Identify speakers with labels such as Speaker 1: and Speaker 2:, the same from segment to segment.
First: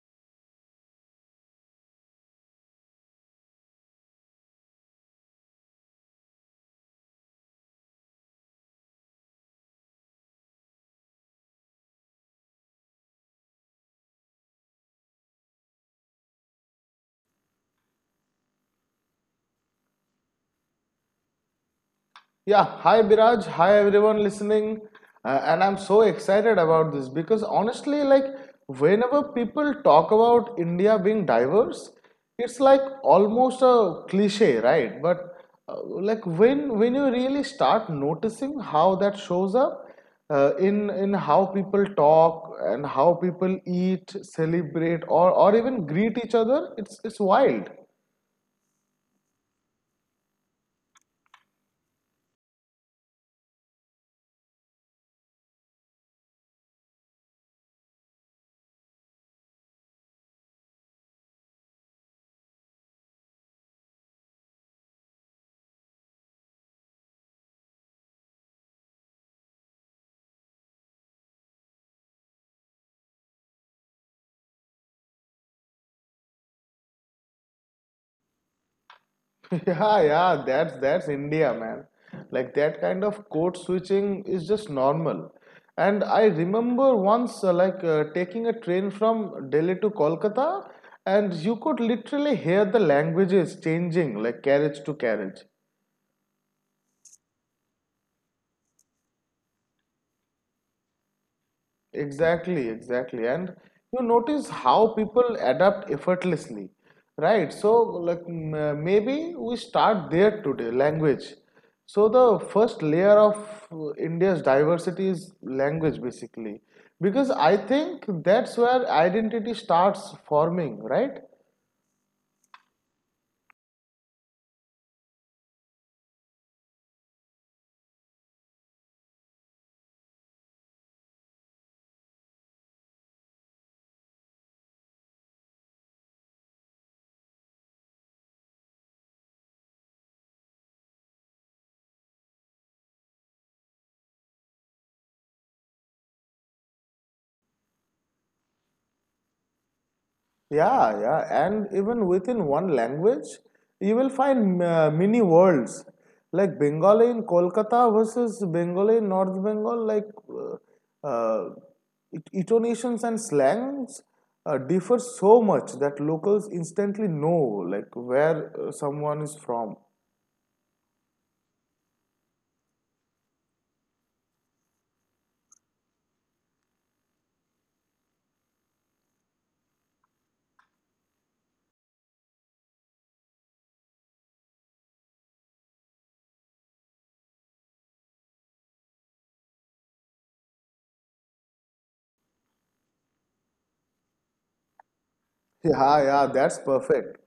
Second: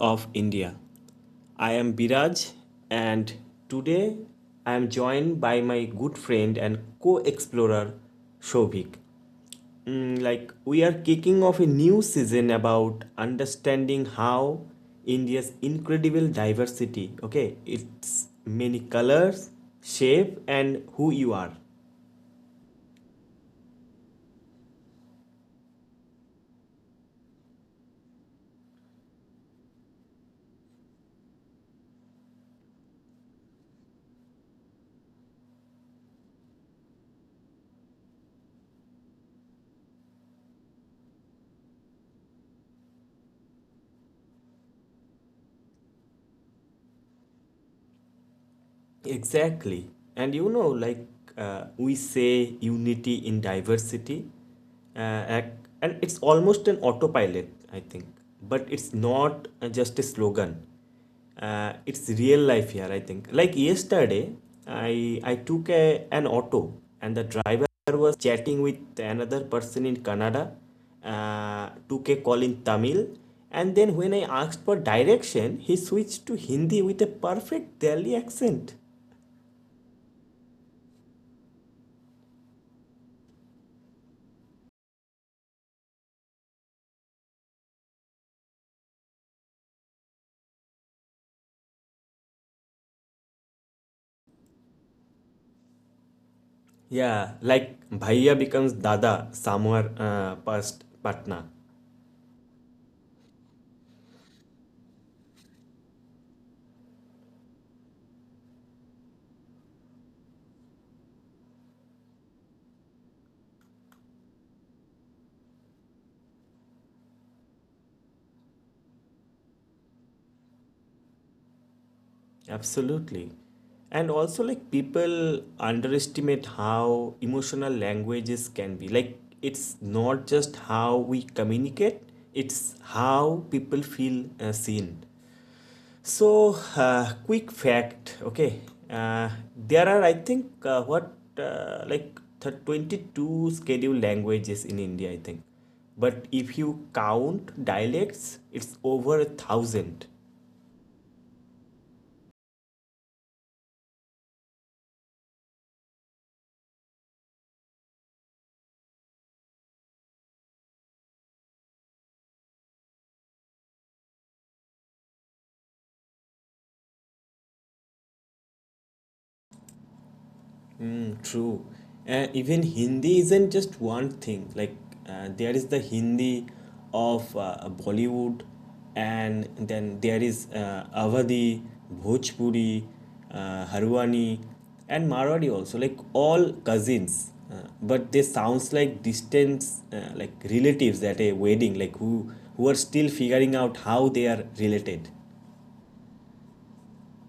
Speaker 1: of India. I am Biraj and today I am joined by my good friend and co explorer Shobhik. We are kicking off a new season about understanding how India's incredible diversity, okay, its many colors, shape, and who you are.
Speaker 2: Yeah, hi Biraj, hi everyone listening. And I'm so excited about this because honestly, like, whenever people talk about India being diverse, it's like almost a cliche, right? But like when you really start noticing how that shows up, in how people talk and how people eat, celebrate, or even greet each other, it's wild.
Speaker 1: Exactly. And you know, like we say unity in diversity, uh, ac- and it's almost an autopilot, I think. But it's not just a slogan. It's real life here, I think. Like yesterday, I took an auto, and the driver was chatting with another person in Canada, took a call in Tamil, and then when I asked for direction, he switched to Hindi with a perfect Delhi accent.
Speaker 2: Yeah, yeah, that's India, man. Like that kind of code switching is just normal. And I remember once, like taking a train from Delhi to Kolkata, and you could literally hear the languages changing, like carriage to carriage.
Speaker 1: Yeah, like Bhaiya becomes Dada somewhere past Patna.
Speaker 2: Exactly, exactly. And you notice how people adapt effortlessly, right? So, like, maybe we start there today, language. So, the first layer of India's diversity is language, basically. Because I think that's where identity starts forming, right?
Speaker 1: Absolutely. And also, like, people underestimate how emotional languages can be. Like, it's not just how we communicate, it's how people feel seen. So, quick fact, okay. Uh, there are, I think, what, like th- 22 scheduled languages in India, I think. But if you count dialects, it's over 1,000.
Speaker 2: Yeah, yeah, and even within one language, you will find mini worlds like Bengali in Kolkata versus Bengali in North Bengal, like uh, uh, intonations and slangs differ so much that locals instantly know like where someone is from.
Speaker 1: Mm, true. And even Hindi isn't just one thing. Like there is the Hindi of Bollywood, and then there is Awadhi, Bhojpuri, Harwani, and Marwari also. Like all cousins, but they sounds like distant, like relatives at a wedding. Like who are still figuring out how they are related.
Speaker 2: Yeah, yeah, that's perfect.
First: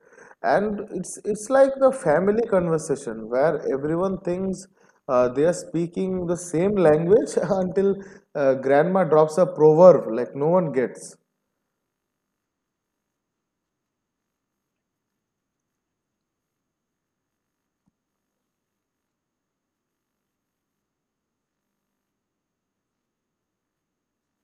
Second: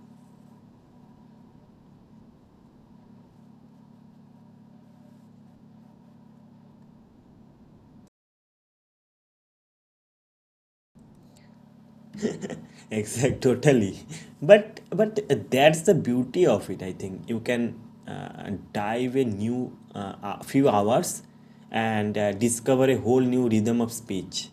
Speaker 2: And it's like the family conversation where everyone thinks they are speaking the same language until grandma drops a proverb like no one gets.
Speaker 1: Exact, totally. But that's the beauty of it. I think you can dive a new a few hours and discover a whole new rhythm of speech.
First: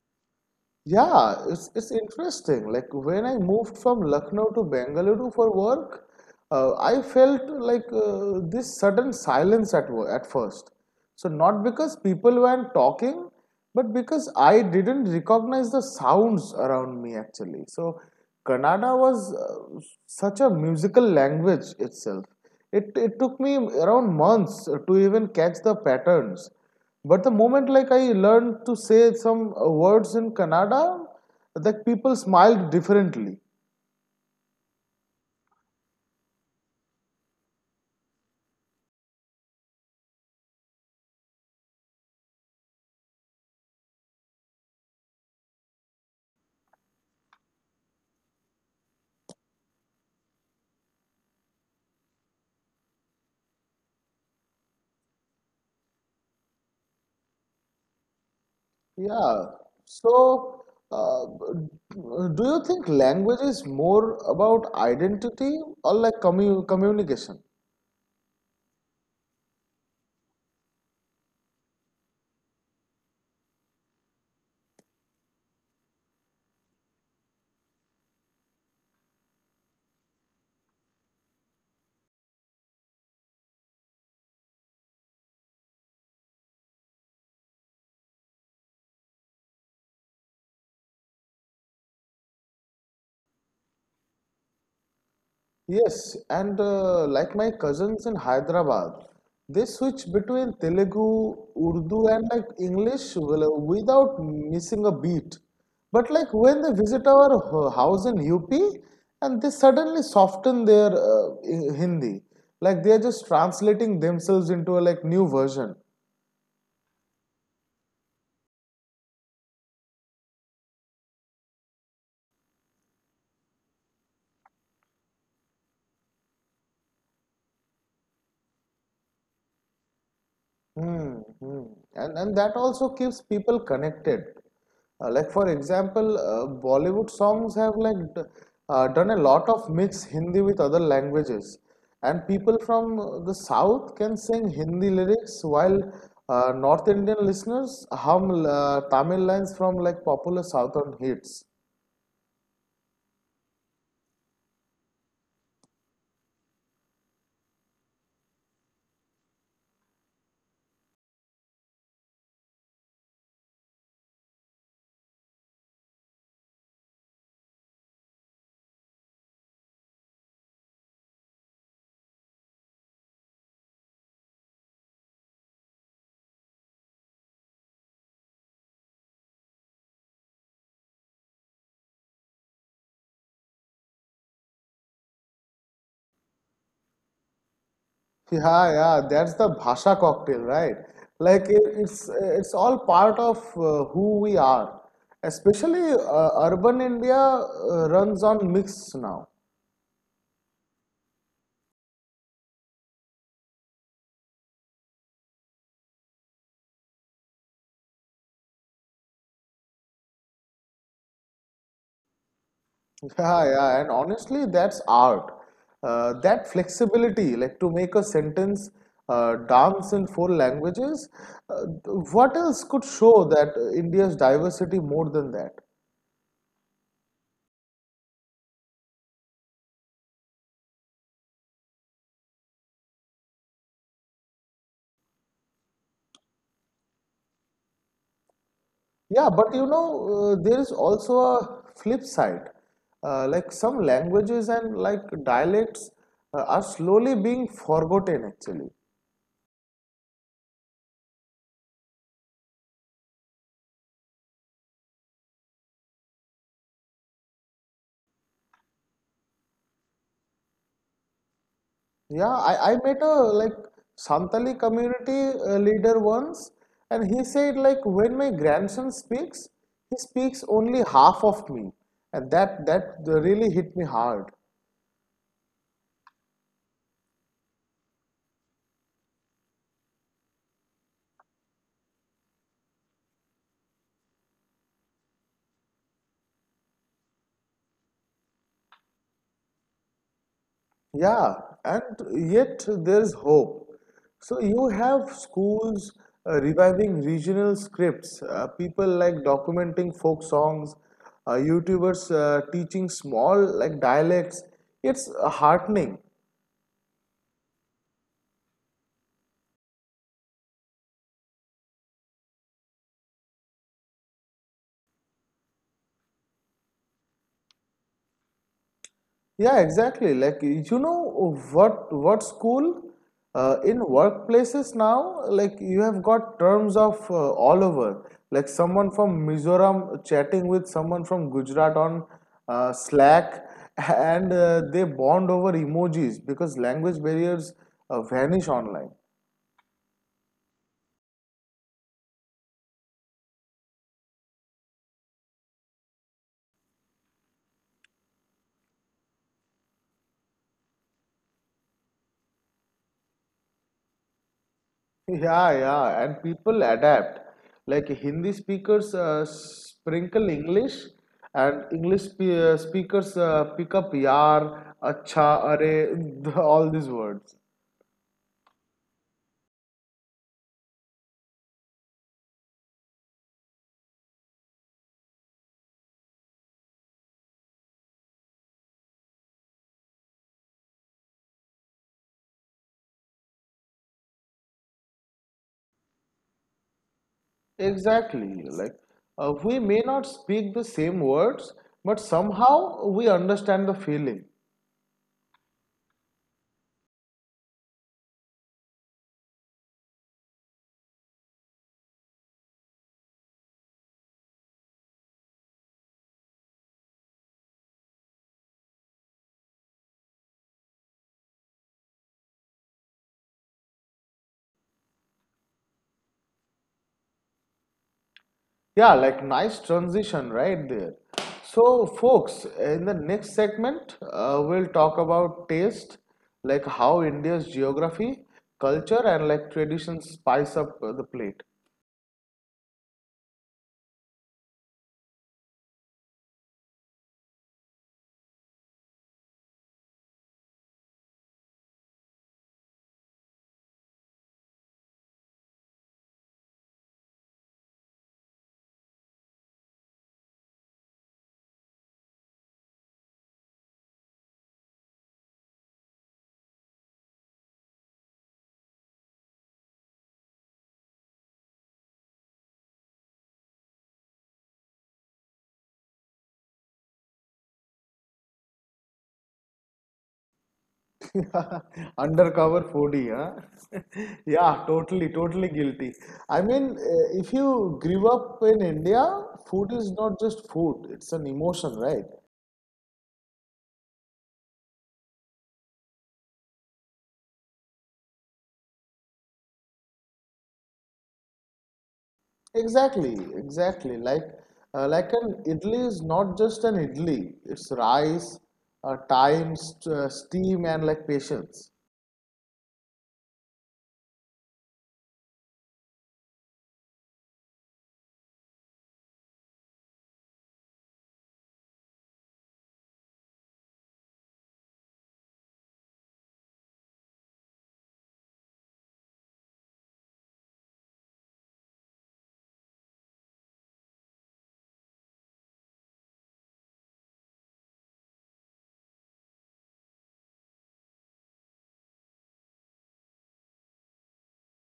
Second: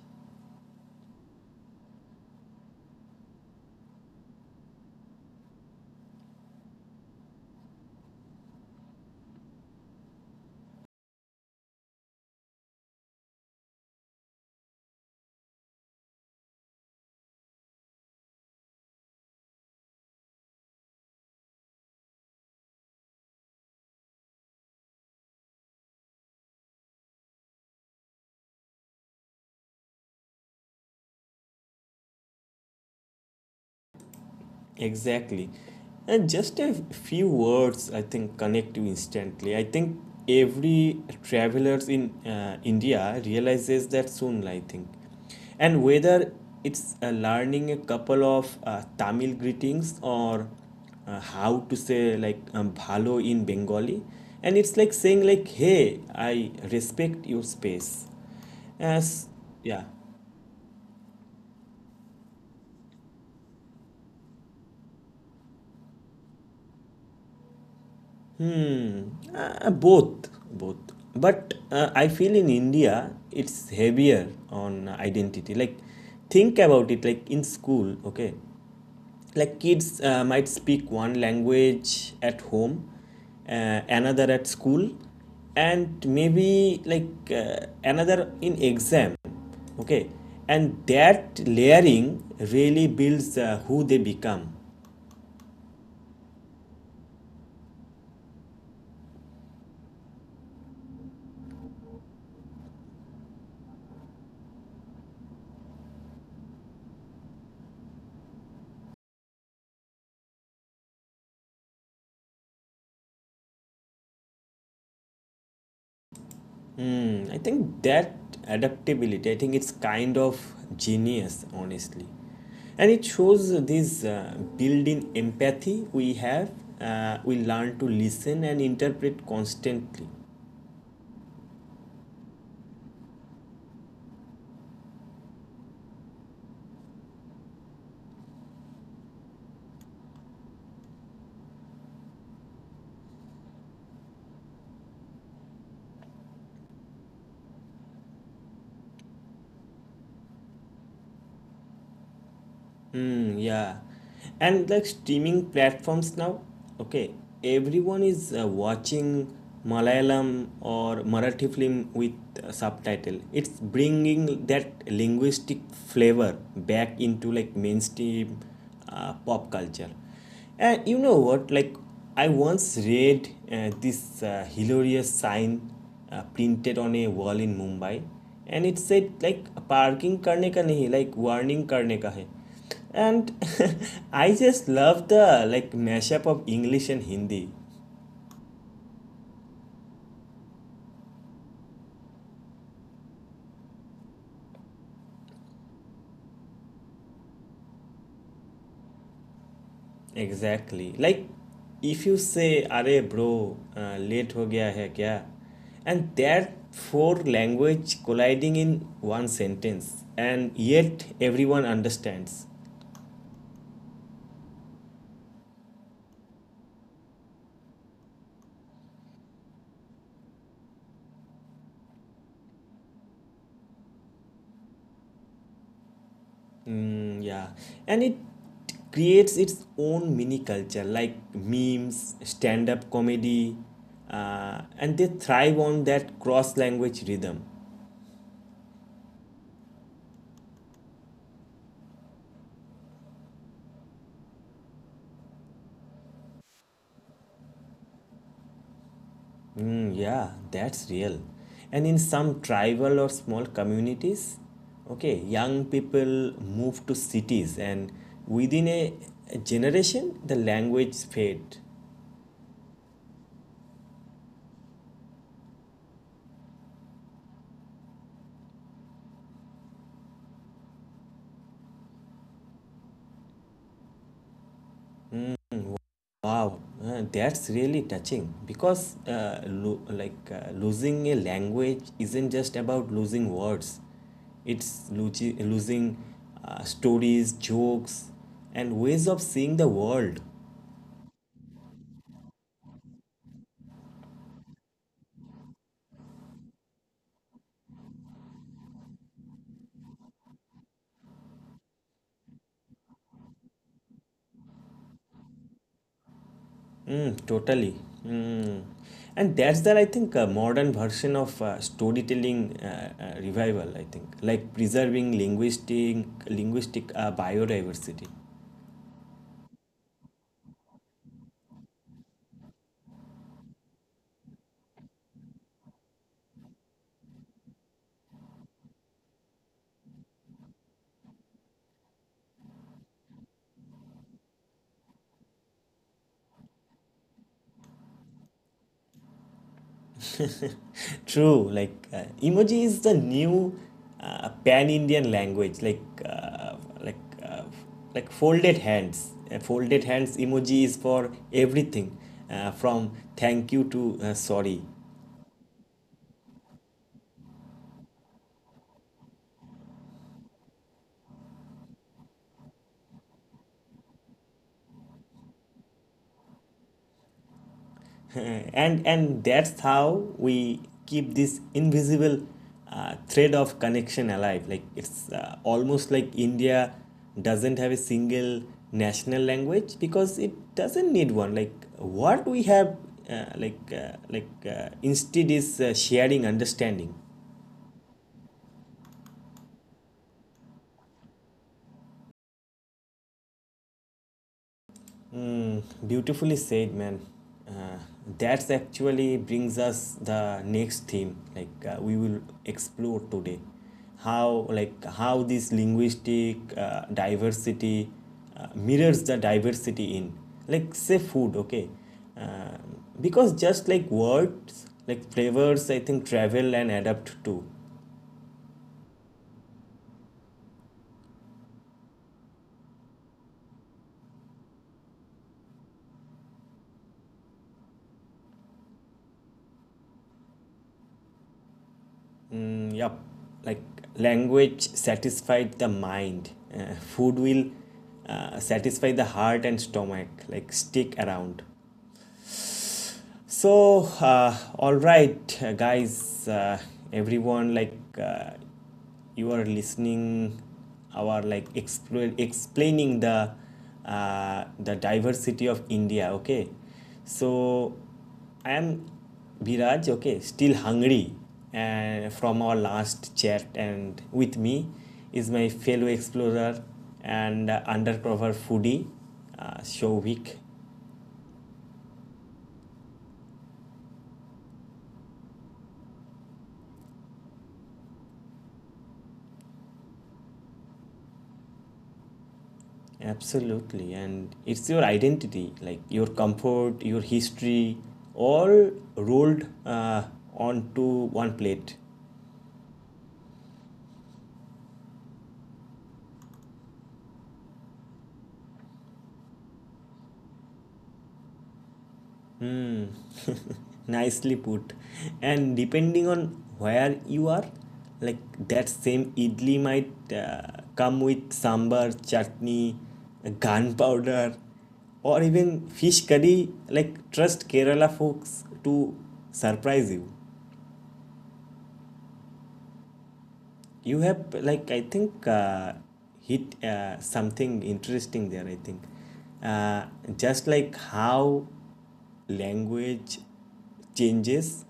Speaker 2: Yeah, it's interesting. Like when I moved from Lucknow to Bengaluru for work, I felt like this sudden silence at first. So not because people weren't talking, but because I didn't recognize the sounds around me actually. So Kannada was such a musical language itself. It took me around months to even catch the patterns. But the moment like I learned to say some words in Kannada, that people smiled differently.
Speaker 1: Exactly. And just a few words, I think, connect you instantly. I think every travelers in India realizes that soon, I think. And whether it's learning a couple of Tamil greetings or how to say like bhalo in Bengali, and it's like saying like, hey, I respect your space. As
Speaker 2: Yeah.
Speaker 1: yeah.
Speaker 2: So, uh, do you think language is more about identity or like communication?
Speaker 1: Hmm, both, both. But I feel in India it's heavier on identity. Like, think about it. Like in school, okay, like kids might speak one language at home, another at school, and maybe like another in exam. Okay, and that layering really builds who they become.
Speaker 2: Yes, and like my cousins in Hyderabad, they switch between Telugu, Urdu, and like English without missing a beat. But like when they visit our house in UP, and they suddenly soften their Hindi, like they are just translating themselves into a like new version.
Speaker 1: Hmm, I think that adaptability, I think it's kind of genius, honestly. And it shows this built in empathy we have. We learn to listen and interpret constantly.
Speaker 2: Hmm. Mm. And that also keeps people connected. Like for example, Bollywood songs have like done a lot of mix Hindi with other languages, and people from the south can sing Hindi lyrics while North Indian listeners hum Tamil lines from like popular southern hits.
Speaker 1: Hmm, yeah. And like streaming platforms now, okay, everyone is watching Malayalam or Marathi film with subtitle. It's bringing that linguistic flavor back into like mainstream pop culture. And you know what? Like, I once read this hilarious sign printed on a wall in Mumbai, and it said like parking करने का नहीं like warning करने का है and I just love the like mashup of English and Hindi.
Speaker 2: Yeah, yeah, that's the Bhasha cocktail, right? Like it's all part of who we are. Especially urban India runs on mix now.
Speaker 1: Exactly, like if you say "Arey bro, late ho gaya hai kya," and that four language colliding in one sentence, and yet everyone understands.
Speaker 2: Yeah, yeah, and honestly, that's art. That flexibility, like to make a sentence dance in four languages, uh, what else could show that India's diversity more than that?
Speaker 1: Mm, yeah, and it creates its own mini culture, like memes, stand-up comedy, and they thrive on that cross language rhythm.
Speaker 2: Yeah, but there is also a flip side. Like some languages and like dialects are slowly being forgotten actually.
Speaker 1: Mm, yeah, that's real. And in some tribal or small communities, okay, young people move to cities, and within a generation, the language fade.
Speaker 2: Yeah, I met a like Santali community leader once, and he said like when my grandson speaks, he speaks only half of me, and that really hit me hard.
Speaker 1: Wow, that's really touching because like losing a language isn't just about losing words. It's losing stories, jokes, and ways of seeing the world.
Speaker 2: Yeah, and yet there's hope. So you have schools reviving regional scripts, people like documenting folk songs, YouTubers teaching small like dialects. It's heartening.
Speaker 1: Mm, totally. Mm. And that's that I think a modern version of storytelling revival. I think like preserving linguistic biodiversity.
Speaker 2: Yeah, exactly. Like you know what school in workplaces now, like you have got terms of all over. Like someone from Mizoram chatting with someone from Gujarat on Slack, and they bond over emojis because language barriers vanish online.
Speaker 1: True. Like emoji is the new pan-Indian language. Uh, like folded hands. Folded hands emoji is for everything, from thank you to sorry.
Speaker 2: Yeah, yeah, and people adapt. Like Hindi speakers sprinkle English, and English speakers pick up yaar, acha, are, all these words.
Speaker 1: And that's how we keep this invisible thread of connection alive. Like it's almost like India doesn't have a single national language because it doesn't need one. Like what we have, instead is sharing understanding.
Speaker 2: Exactly. Like we may not speak the same words, but somehow we understand the feeling.
Speaker 1: Mm, beautifully said, man. Uh, that actually brings us the next theme, like we will explore today, how like how this linguistic diversity mirrors the diversity in, like say food, okay, Um because just like words, like flavors, I think travel and adapt too.
Speaker 2: Yeah, like nice transition right there. So, folks, in the next segment, we'll talk about taste, like how India's geography, culture, and like traditions spice up the plate.
Speaker 1: Mm, yep. Like language satisfied the mind. Food will satisfy the heart and stomach. Like stick around. So, all right, guys, everyone, like uh, you are listening our like explaining the diversity of India. Okay, so I am Biraj. Okay, still hungry and from our last chat, and with me is my fellow explorer and undercover foodie Shovik.
Speaker 2: Undercover foodie, huh? Yeah, totally, totally guilty. I mean, if you grew up in India, food is not just food, it's an emotion, right?
Speaker 1: Absolutely. And it's your identity, like your comfort, your history, all rolled onto one plate.
Speaker 2: Exactly, exactly. Like an idli is not just an idli. It's rice, time, steam, and like patience.
Speaker 1: Hmm. Nicely put. And depending on where you are, like that same idli might come with sambar, chutney, gunpowder, or even fish curry. Like, trust Kerala folks to surprise you. You have like I think hit something interesting there. I think uh, just like how language changes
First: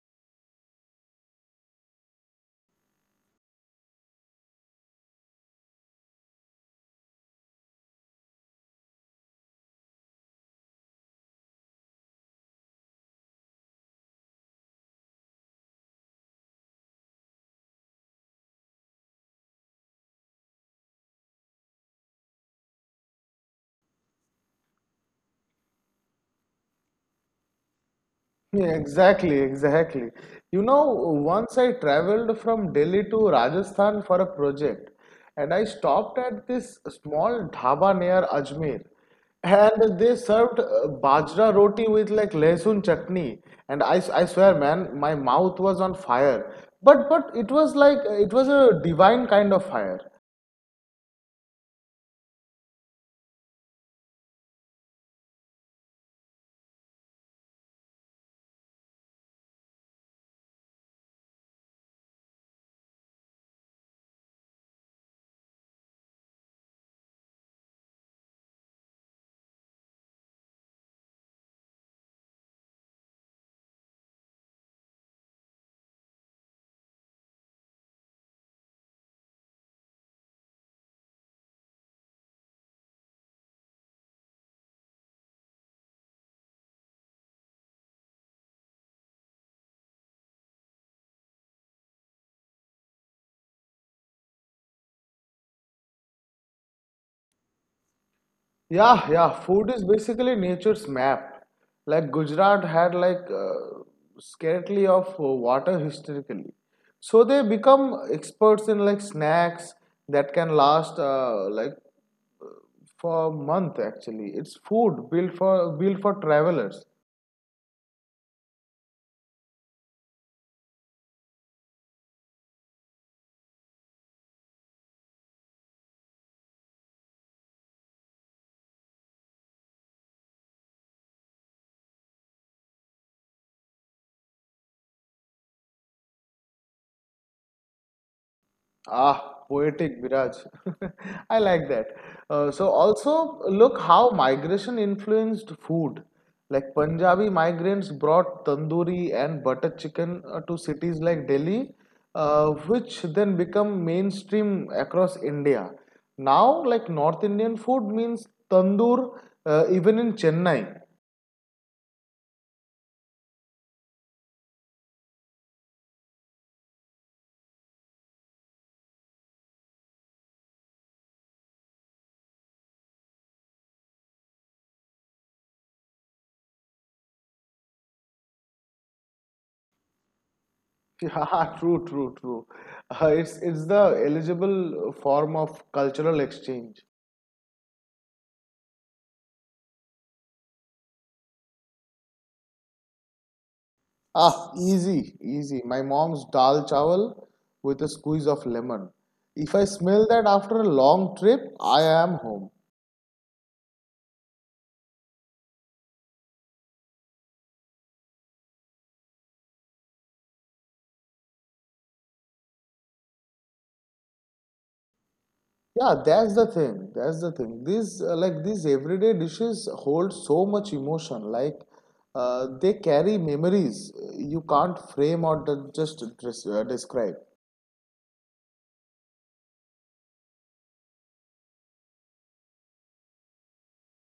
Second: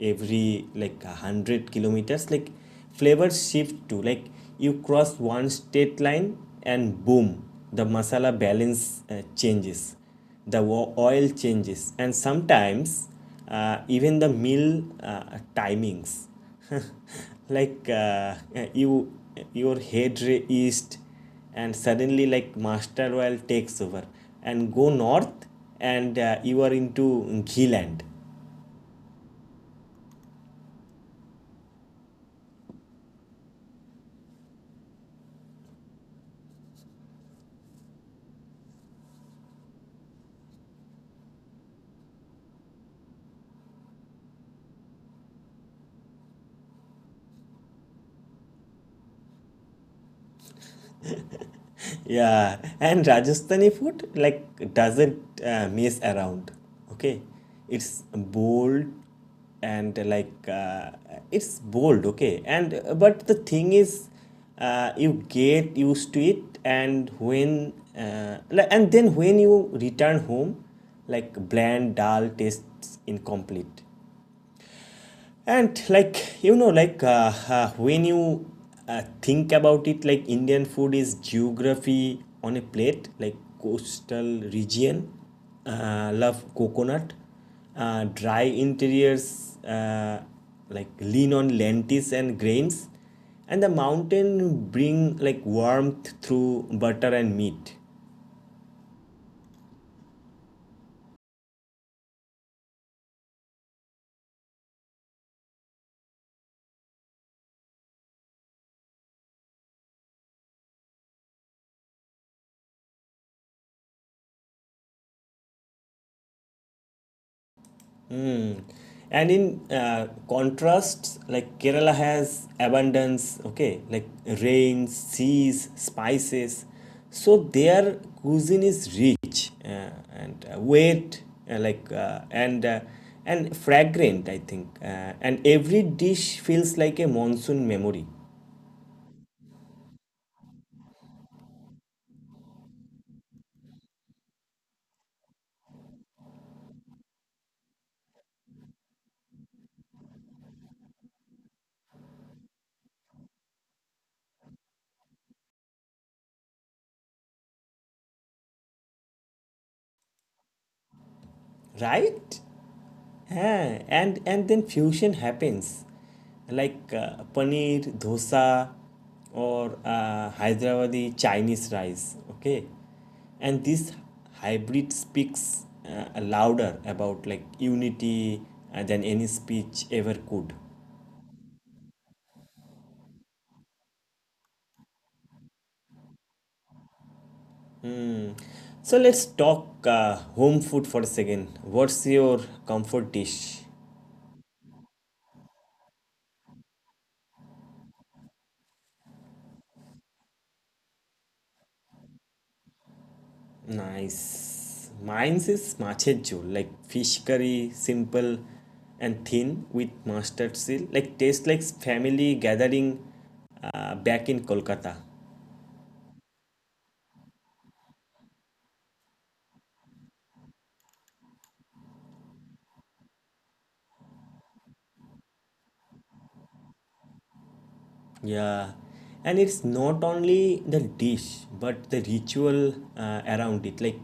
Speaker 1: every like 100 kilometers, like flavors shift too. Like you cross one state line and boom, the masala balance changes, the oil changes, and sometimes even the meal timings. Like you, your head east, and suddenly like master oil takes over, and go north, and you are into ghee land.
Speaker 2: Yeah, exactly, exactly. Once I traveled from Delhi to Rajasthan for a project, and I stopped at this small dhaba near Ajmer, and they served bajra roti with like lesun chutney, and I swear, man, my mouth was on fire. But but it was a divine kind of fire.
Speaker 1: Yeah, and Rajasthani food like doesn't mess around. Okay, it's bold and it's bold. Okay, and but the thing is, you get used to it, and then when you return home, like bland dal tastes incomplete. And like you know, like when you think about it, like indian food is geography on a plate. Like coastal region love coconut, dry interiors like lean on lentils and grains, and the mountain bring like warmth through butter and meat.
Speaker 2: Yeah, yeah. Food is basically nature's map. Like Gujarat had like scarcity of water historically, so they become experts in like snacks that can last like for a month. Actually, it's food built for travelers.
Speaker 1: Mm. And in contrast, like Kerala has abundance, okay, like rains, seas, spices. So their cuisine is rich and weight, uh, like uh, and uh, and fragrant, I think. And every dish feels like a monsoon memory,
Speaker 2: Ah, poetic, Viraj. I like that. So also look how migration influenced food. Like Punjabi migrants brought tandoori and butter chicken to cities like Delhi, which then become mainstream across India. Now, like North Indian food means tandoor even in Chennai.
Speaker 1: right? Yeah, and then fusion happens, like paneer dosa, or Hyderabadi Chinese rice. Okay, and this hybrid speaks louder about like unity than any speech ever could.
Speaker 2: Yeah, true, true, true. It's the eligible form of cultural exchange.
Speaker 1: So let's talk home food for a second. What's your comfort dish?
Speaker 2: Ah, easy, easy. My mom's dal chawal with a squeeze of lemon. If I smell that after a long trip, I am home.
Speaker 1: Nice. Mine's is machecho, like fish curry, simple and thin with mustard seal. Like tastes like family gathering back in Kolkata.
Speaker 2: Yeah, that's the thing. That's the thing. These everyday dishes hold so much emotion. Like they carry memories you can't frame or just describe.
Speaker 1: Yeah. And it's not only the dish, but the ritual around it. Like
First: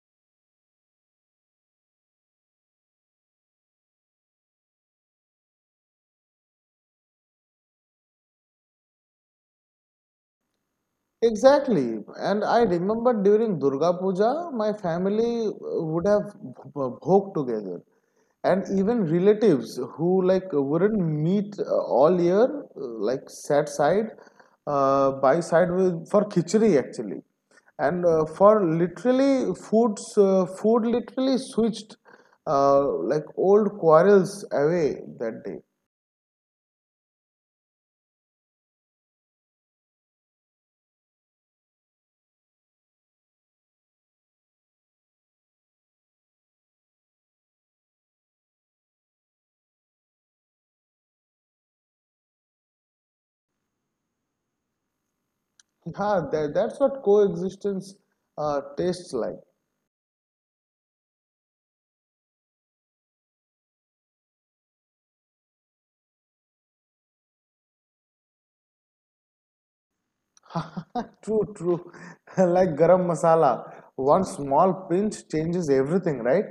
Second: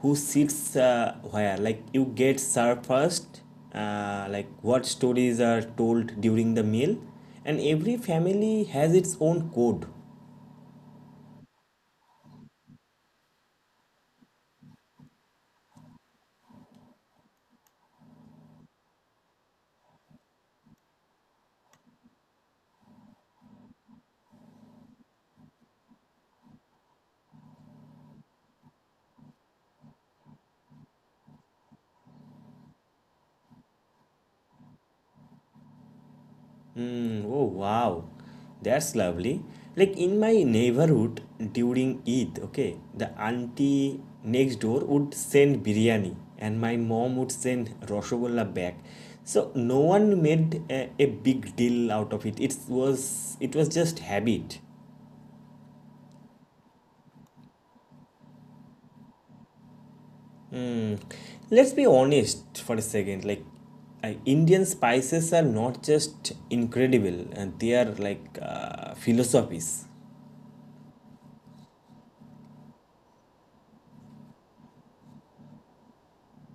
Speaker 1: who sits where. Like you get served first, like what stories are told during the meal. And every family has its own code.
Speaker 2: Exactly. And I remember during Durga Puja, my family would have bhog together. And even relatives who like wouldn't meet all year, like sat side by side with for khichdi actually. And for literally food literally switched uh, like old quarrels away that day.
Speaker 1: Hmm. Oh wow, that's lovely. Like in my neighborhood during Eid, okay, the auntie next door would send biryani and my mom would send rasgulla back. So no one made a big deal out of it. It was just habit.
Speaker 2: Yeah, that's what coexistence tastes like.
Speaker 1: Hmm. Let's be honest for a second. Like, Indian spices are not just incredible, and they are like philosophies.
Speaker 2: True, true. Like garam masala, one small pinch changes everything, right?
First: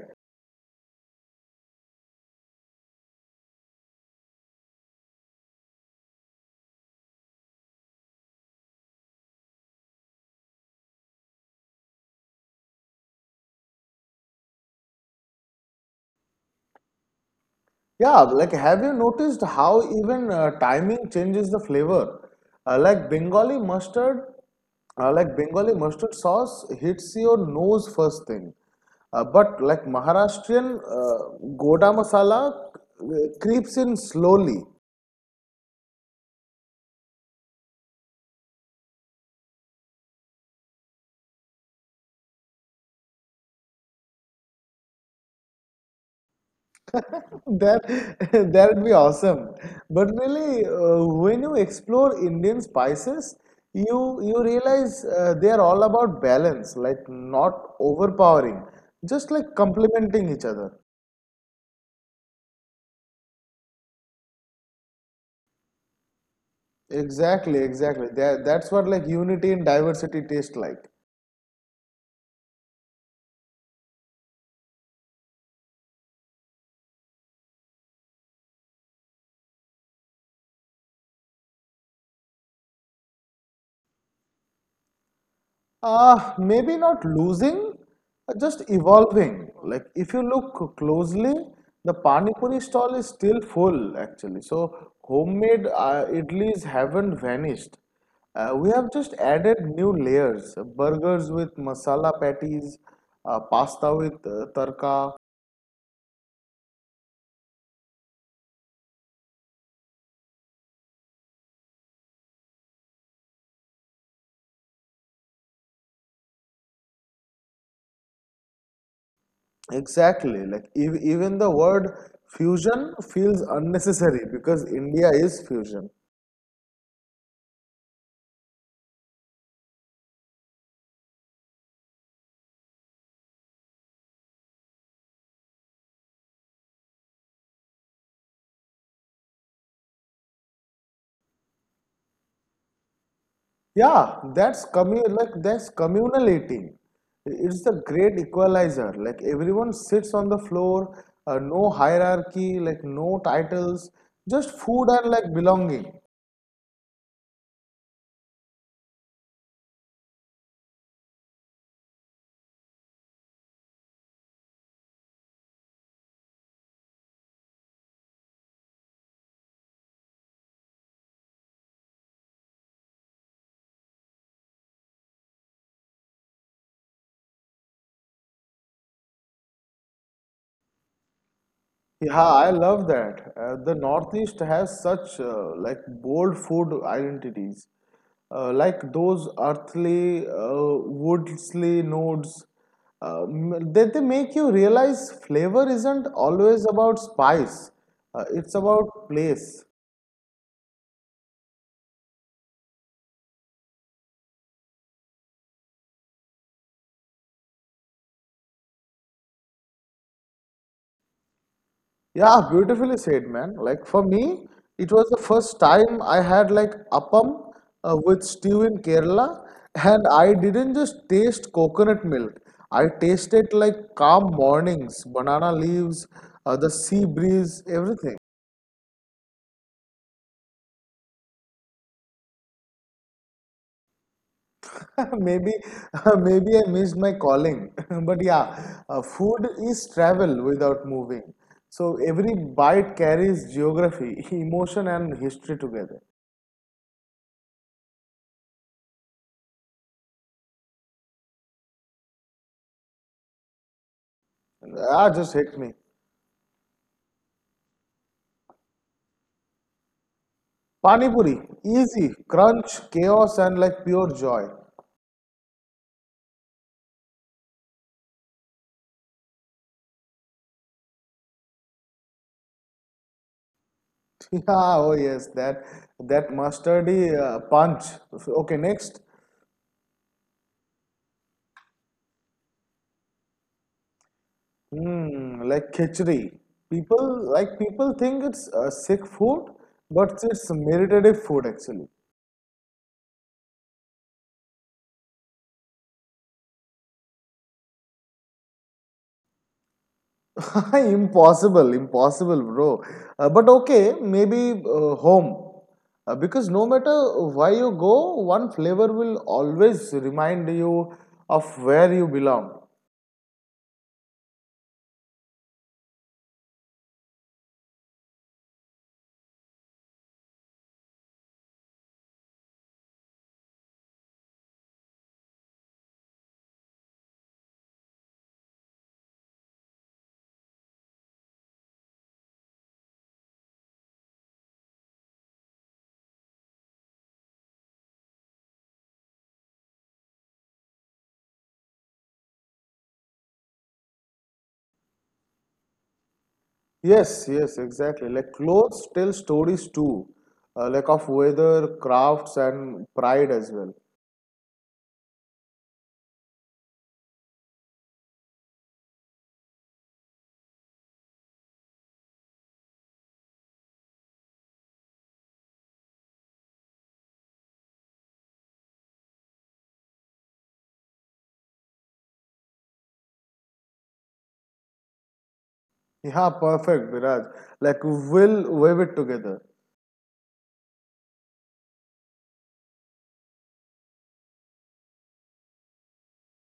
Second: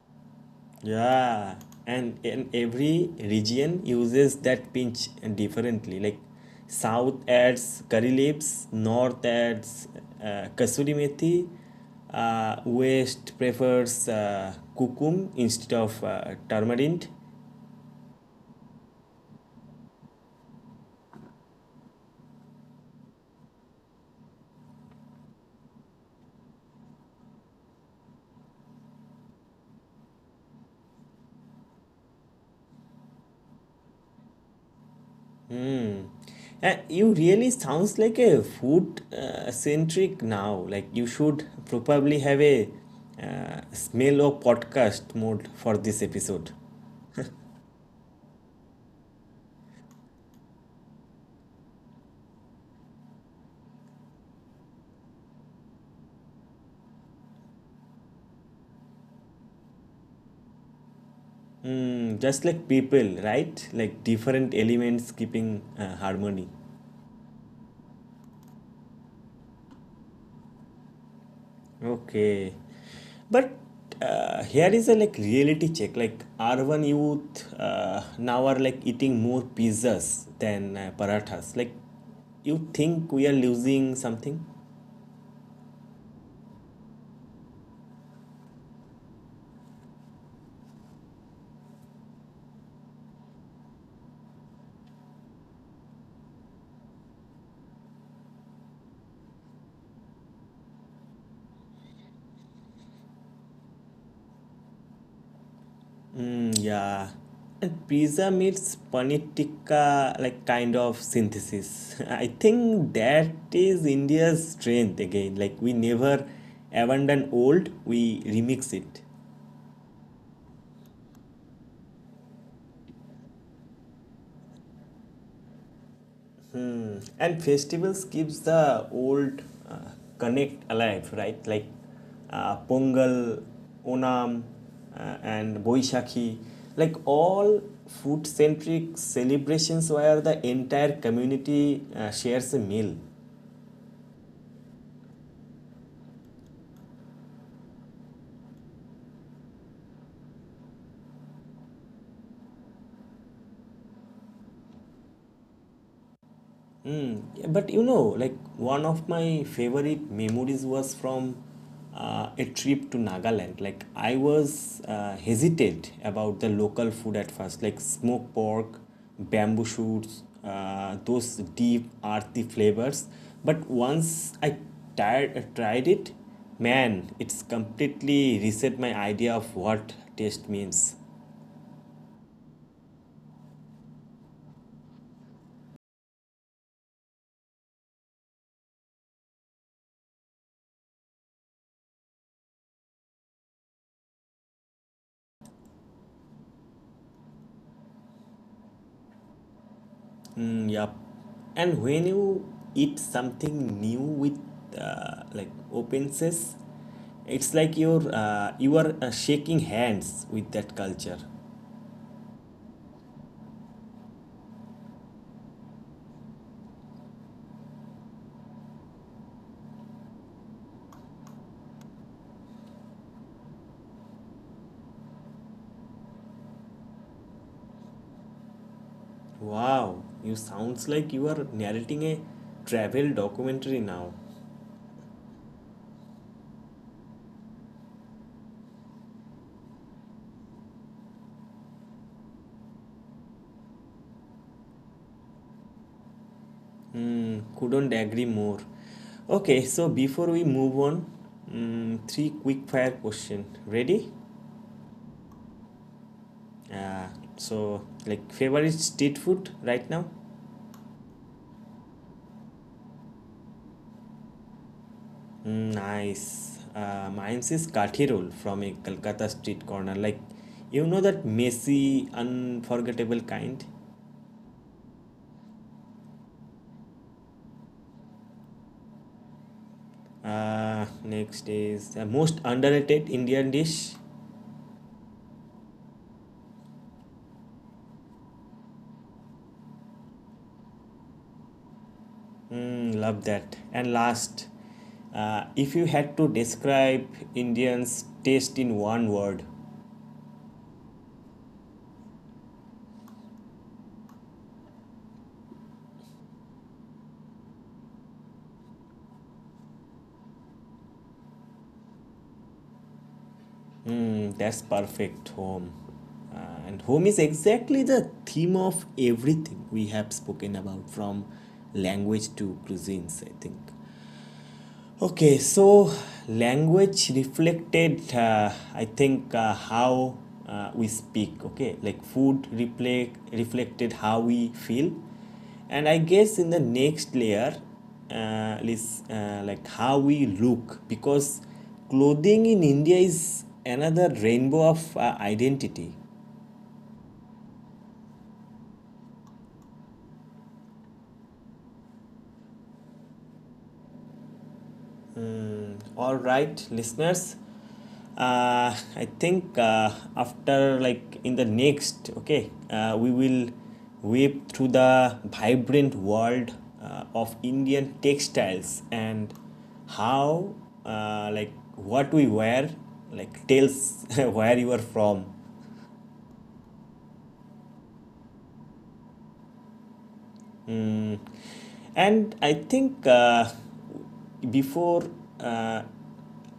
Speaker 1: Yeah, and every region uses that pinch differently. Like South adds curry leaves, North adds kasuri methi, West prefers cucum instead of tamarind.
Speaker 2: Yeah, like have you noticed how even timing changes the flavor? Uh, like Bengali mustard, like Bengali mustard sauce hits your nose first thing, but like Maharashtrian goda masala creeps in slowly.
Speaker 1: Hmm. And you really sounds like a food centric now. Like you should probably have a smell of podcast mode for this episode.
Speaker 2: That. That would be awesome. But really, when you explore Indian spices, you realize they are all about balance, like not overpowering, just like complementing each other.
Speaker 1: Mm, just like people, right? Like different elements keeping harmony.
Speaker 2: Exactly, exactly. That's what like unity and diversity taste like.
Speaker 1: Okay. But here is a like reality check. Like urban youth now are like eating more pizzas than parathas. Like you think we are losing something?
Speaker 2: Maybe not losing, just evolving. Like if you look closely, the Pani Puri stall is still full actually. So homemade idlis haven't vanished. We have just added new layers, burgers with masala patties, pasta with tarka.
Speaker 1: Mm, yeah. And pizza meets paneer tikka, like kind of synthesis. I think that is India's strength again. Like we never abandon old, we remix it.
Speaker 2: Exactly. Like ev even the word fusion feels unnecessary because India is fusion.
Speaker 1: And festivals keeps the old uh, connect alive, right? Like Pongal, Onam, and Boishakhi. Like all food centric celebrations where the entire community shares a meal.
Speaker 2: Yeah, that's communal eating. It's the great equalizer. Like everyone sits on the floor, no hierarchy, like no titles, just food and like belonging.
Speaker 1: Mm, yeah, but you know, like one of my favorite memories was from a trip to Nagaland. Like I was hesitant about the local food at first, like smoked pork, bamboo shoots, those deep earthy flavors. But once I tried it, man, it's completely reset my idea of what taste means.
Speaker 2: Yeah, I love that. The Northeast has such like bold food identities, like those earthly, woodly notes. They make you realize flavor isn't always about spice. It's about place.
Speaker 1: Mm, yep. And when you eat something new with like open says, it's like you are shaking hands with that culture.
Speaker 2: Yeah, beautifully said, man. Like for me, it was the first time I had like appam with stew in Kerala, and I didn't just taste coconut milk. I tasted like calm mornings, banana leaves, the sea breeze, everything.
Speaker 1: Wow, you sounds like you are narrating a travel documentary now.
Speaker 2: Maybe, maybe I missed my calling, but yeah, food is travel without moving. So every bite carries geography, emotion, and history together.
Speaker 1: Mm, couldn't agree more. Okay, so before we move on, mm, three quick fire question. Ready?
Speaker 2: Ah, just hit me.
Speaker 1: Uh, so like favorite street food right now?
Speaker 2: Panipuri, easy, crunch, chaos, and like pure joy.
Speaker 1: Mm, nice. Mine is Kathi roll from a Kolkata street corner. Like, that messy, unforgettable kind.
Speaker 2: Yeah, oh yes, that mustardy punch. Okay, next,
Speaker 1: Next is the most underrated Indian dish.
Speaker 2: like khichdi. People people think it's sick food, but it's meditative food actually.
Speaker 1: Mm, love that. And last, if you had to describe Indians' taste in one word.
Speaker 2: Impossible, impossible, bro. But okay, maybe home. Because no matter where you go, one flavor will always remind you of where you belong.
Speaker 1: Hmm, that's perfect, home. Uh, and home is exactly the theme of everything we have spoken about, from language to cuisines, I think. Okay, so language reflected, I think, how we speak. Okay, like food reflected how we feel, and I guess in the next layer, is like how we look because clothing in India is another rainbow of identity.
Speaker 2: Yes, yes, exactly. Like clothes tell stories too, like of weather, crafts, and pride as well.
Speaker 1: Mm, all right, listeners. I think after like in the next, okay, we will weave through the vibrant world of Indian textiles and how, like, what we wear, like, tells where you are from.
Speaker 2: Yeah, perfect, Viraj. Like we'll weave it together.
Speaker 1: Mm, and I think before uh,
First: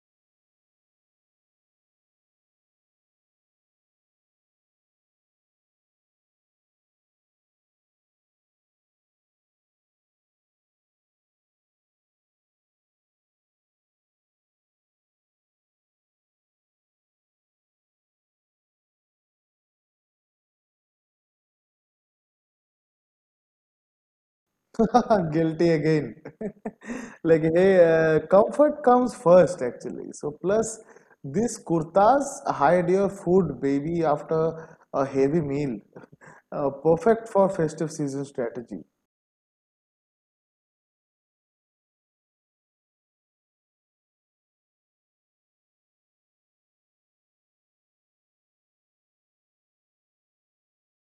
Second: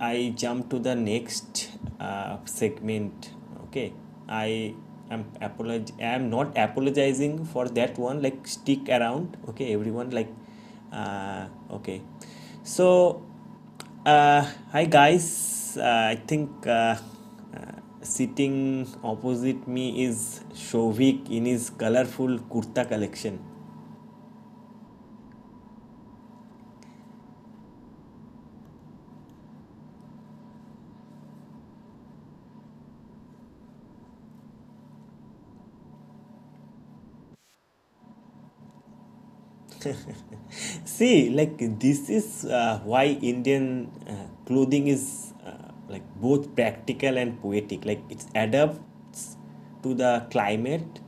Speaker 1: I jump to the next segment, okay, I I am not apologizing for that one. Like stick around, okay, everyone. Like, uh, okay, so uh, hi guys. I think uh, sitting opposite me is Shovik in his colorful kurta collection.
Speaker 2: Guilty again. Like hey, comfort comes first actually. So plus these kurtas hide your food baby after a heavy meal. Perfect for festive season strategy.
Speaker 1: See, like this is why Indian clothing is like both practical and poetic. Like it adapts to the climate,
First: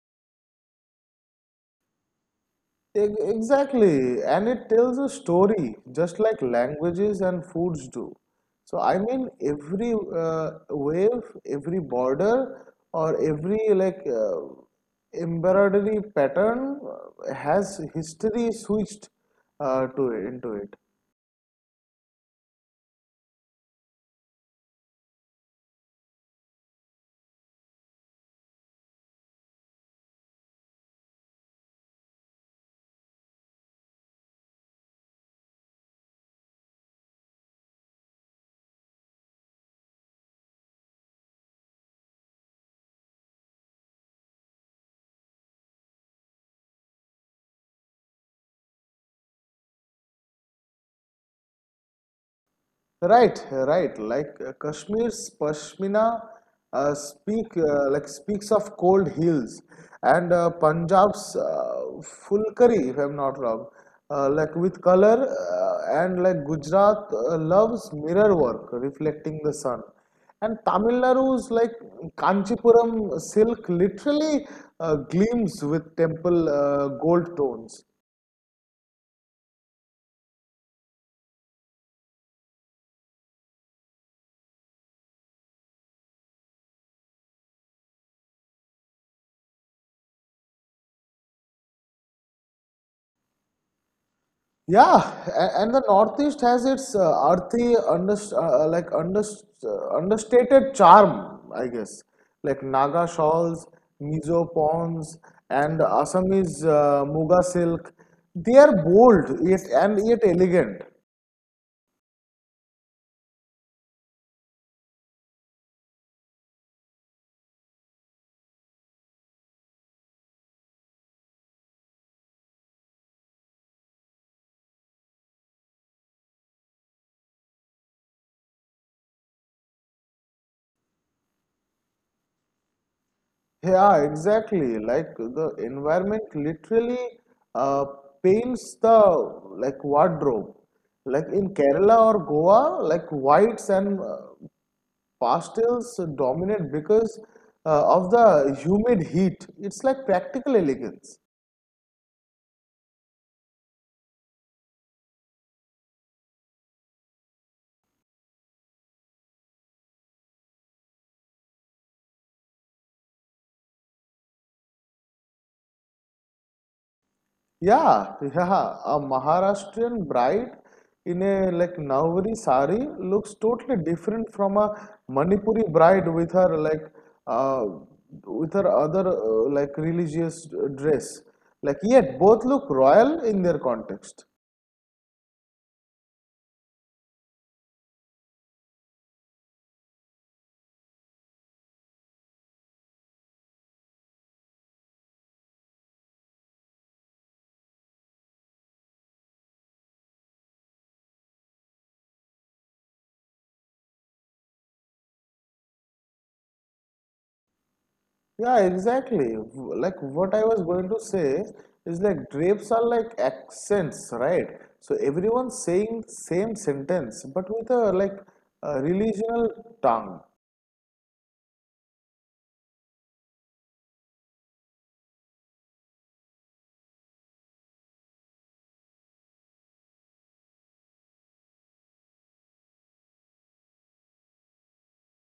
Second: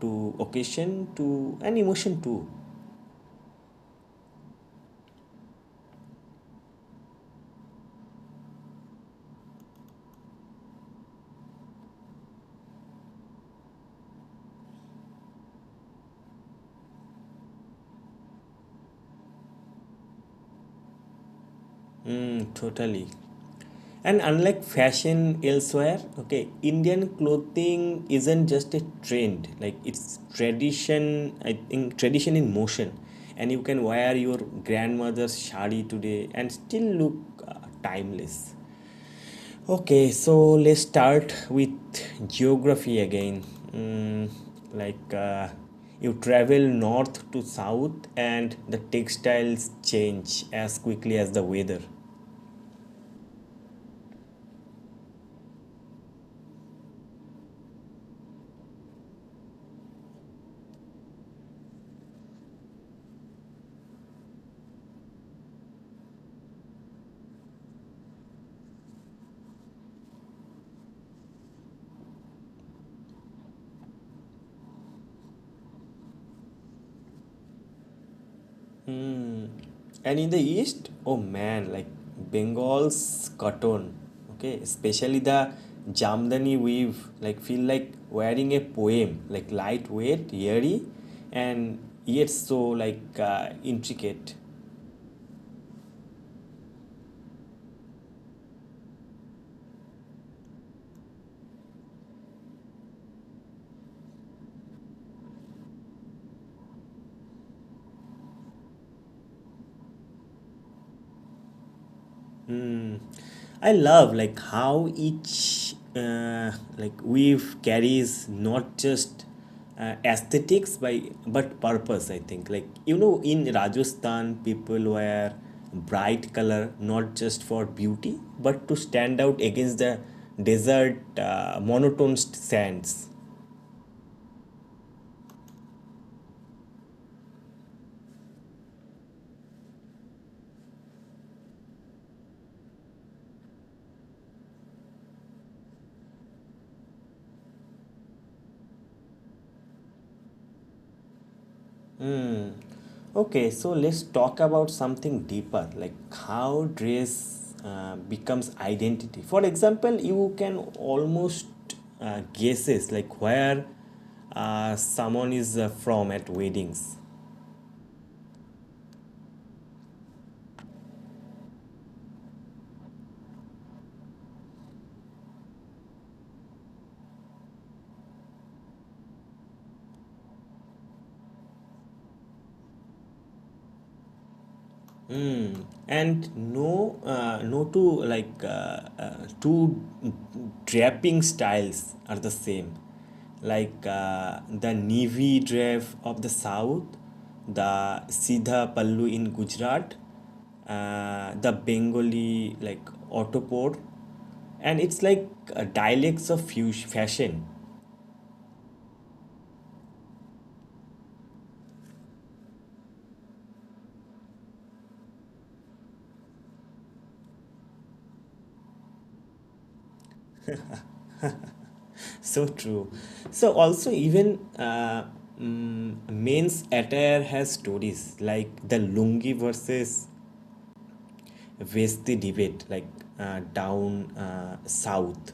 Speaker 1: to occasion, to an emotion too.
Speaker 2: Exactly, and it tells a story just like languages and foods do. So, I mean, every wave, every border, or every like embroidery pattern has history switched into it.
Speaker 1: Mm, totally. And unlike fashion elsewhere, okay, Indian clothing isn't just a trend. Like it's tradition. I think tradition in motion, and you can wear your grandmother's shari today and still look timeless. Okay, so let's start with geography again. Mm, like you travel north to south, and the textiles change as quickly as the weather.
Speaker 2: Right, right. Like Kashmir's Pashmina speak like speaks of cold hills, and Punjab's Fulkari, if I'm not wrong, like with color, and like Gujarat loves mirror work, reflecting the sun, and Tamil Nadu's like Kanchipuram silk literally gleams with temple gold tones.
Speaker 1: Mm, and in the east, oh man, like Bengal's cotton, okay, especially the Jamdani weave, like feel like wearing a poem, like lightweight, airy, and yet so like intricate.
Speaker 2: Yeah, and the Northeast has its earthy, understated charm, I guess. Like Naga shawls, Mizo ponds, and Assamese Muga silk. They are bold yet elegant.
Speaker 1: I love like how each like weave carries not just aesthetics by but purpose. I think like you know in Rajasthan people wear bright color not just for beauty but to stand out against the desert monotone sands.
Speaker 2: Yeah, exactly. Like the environment literally uh, paints the like wardrobe. Like in Kerala or Goa, like whites and pastels dominate because of the humid heat. It's like practical elegance.
Speaker 1: Okay, so let's talk about something deeper, like how dress becomes identity. For example, you can almost guesses like where someone is from at weddings.
Speaker 2: Yeah, yeah. A Maharashtrian bride in a like Navari sari looks totally different from a Manipuri bride with her uh, other like religious dress. Like yet both look royal in their context.
Speaker 1: Mm. And no, no two two draping styles are the same. Like the navy drape of the south, the Sidha Pallu in Gujarat, the Bengali like Autopor, and it's like dialects of fashion.
Speaker 2: Yeah, exactly. Like what I was going to say is like drapes are like accents, right? So everyone's saying same sentence, but with a a religional tongue.
Speaker 1: So true. So also even mm, men's attire has stories like the lungi versus vesti debate, like down south,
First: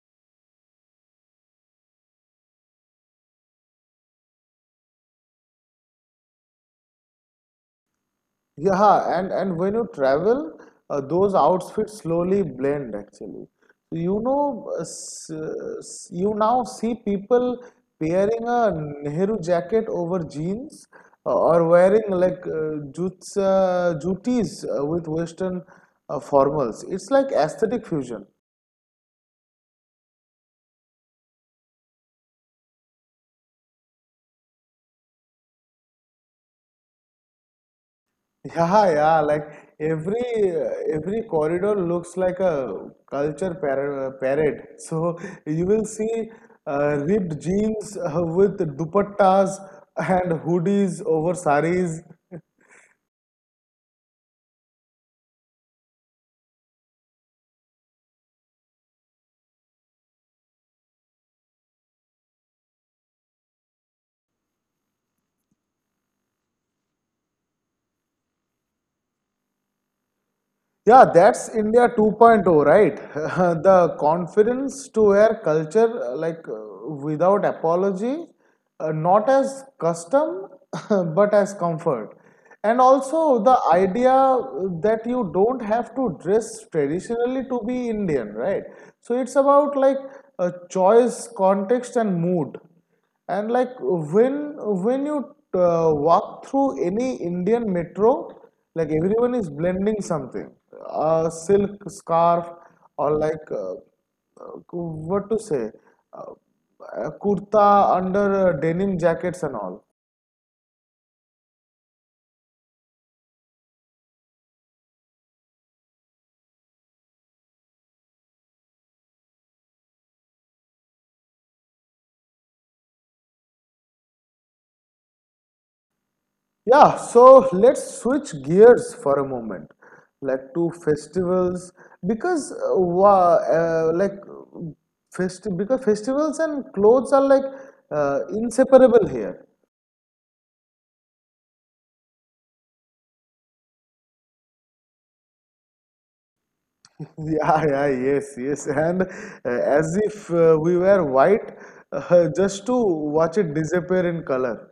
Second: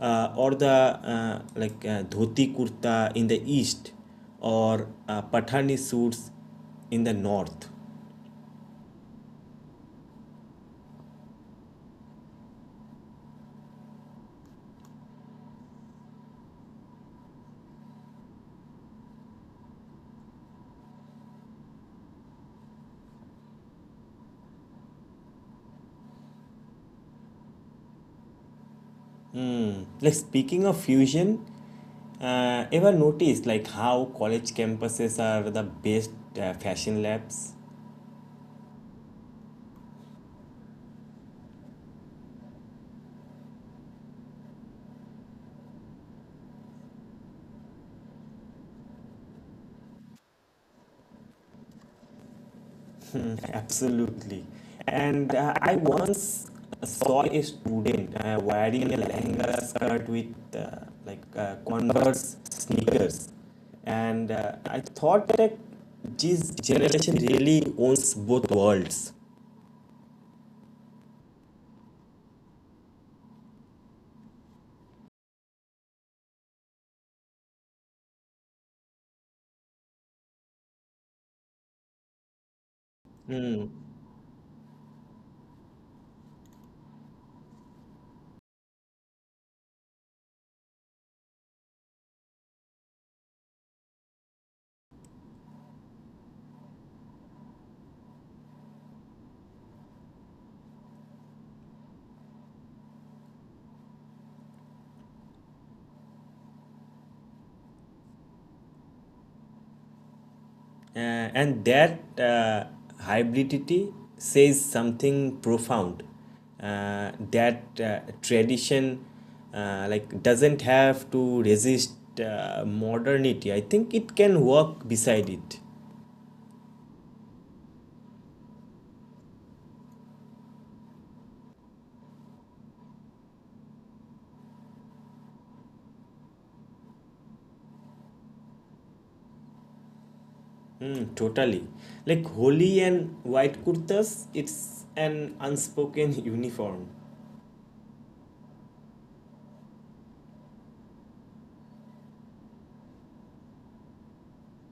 Speaker 1: or the like dhoti kurta in the east, or pathani suits in the north.
Speaker 2: Yeah, and when you travel, those outfits slowly blend actually. You know, you now see people pairing a Nehru jacket over jeans or wearing like jutis with Western formals. It's like aesthetic fusion.
Speaker 1: Hmm. Like speaking of fusion, ever noticed like how college campuses are the best fashion labs?
Speaker 2: Yeah, yeah, like every every corridor looks like a parade. So you will see ripped jeans with dupattas and hoodies over saris.
Speaker 1: Mm-hmm. Absolutely. And I once saw a student wearing a lehenga skirt with uh, like Converse sneakers, and I thought that this generation really owns both worlds.
Speaker 2: Yeah, that's India 2.0, right? The confidence to wear culture without apology, not as custom, but as comfort. And also the
Speaker 1: Hmm.
Speaker 2: idea that you don't have to dress traditionally to be Indian, right? So it's about like a choice, context, and mood. And like when you walk through any Indian metro, like everyone is blending something, a silk scarf or like uh, what to say, uh, a kurta under denim jackets and all.
Speaker 1: Uh, and that hybridity says something profound that tradition like doesn't have to resist modernity. I think it can walk beside it.
Speaker 2: Yeah, so let's switch gears for a moment, like to festivals because because festivals and clothes are like inseparable here.
Speaker 1: Hmm, totally, like holy and white kurtas, it's an unspoken uniform.
Speaker 2: Yeah, yeah, yes, yes. And as if we were white just to watch it disappear in color.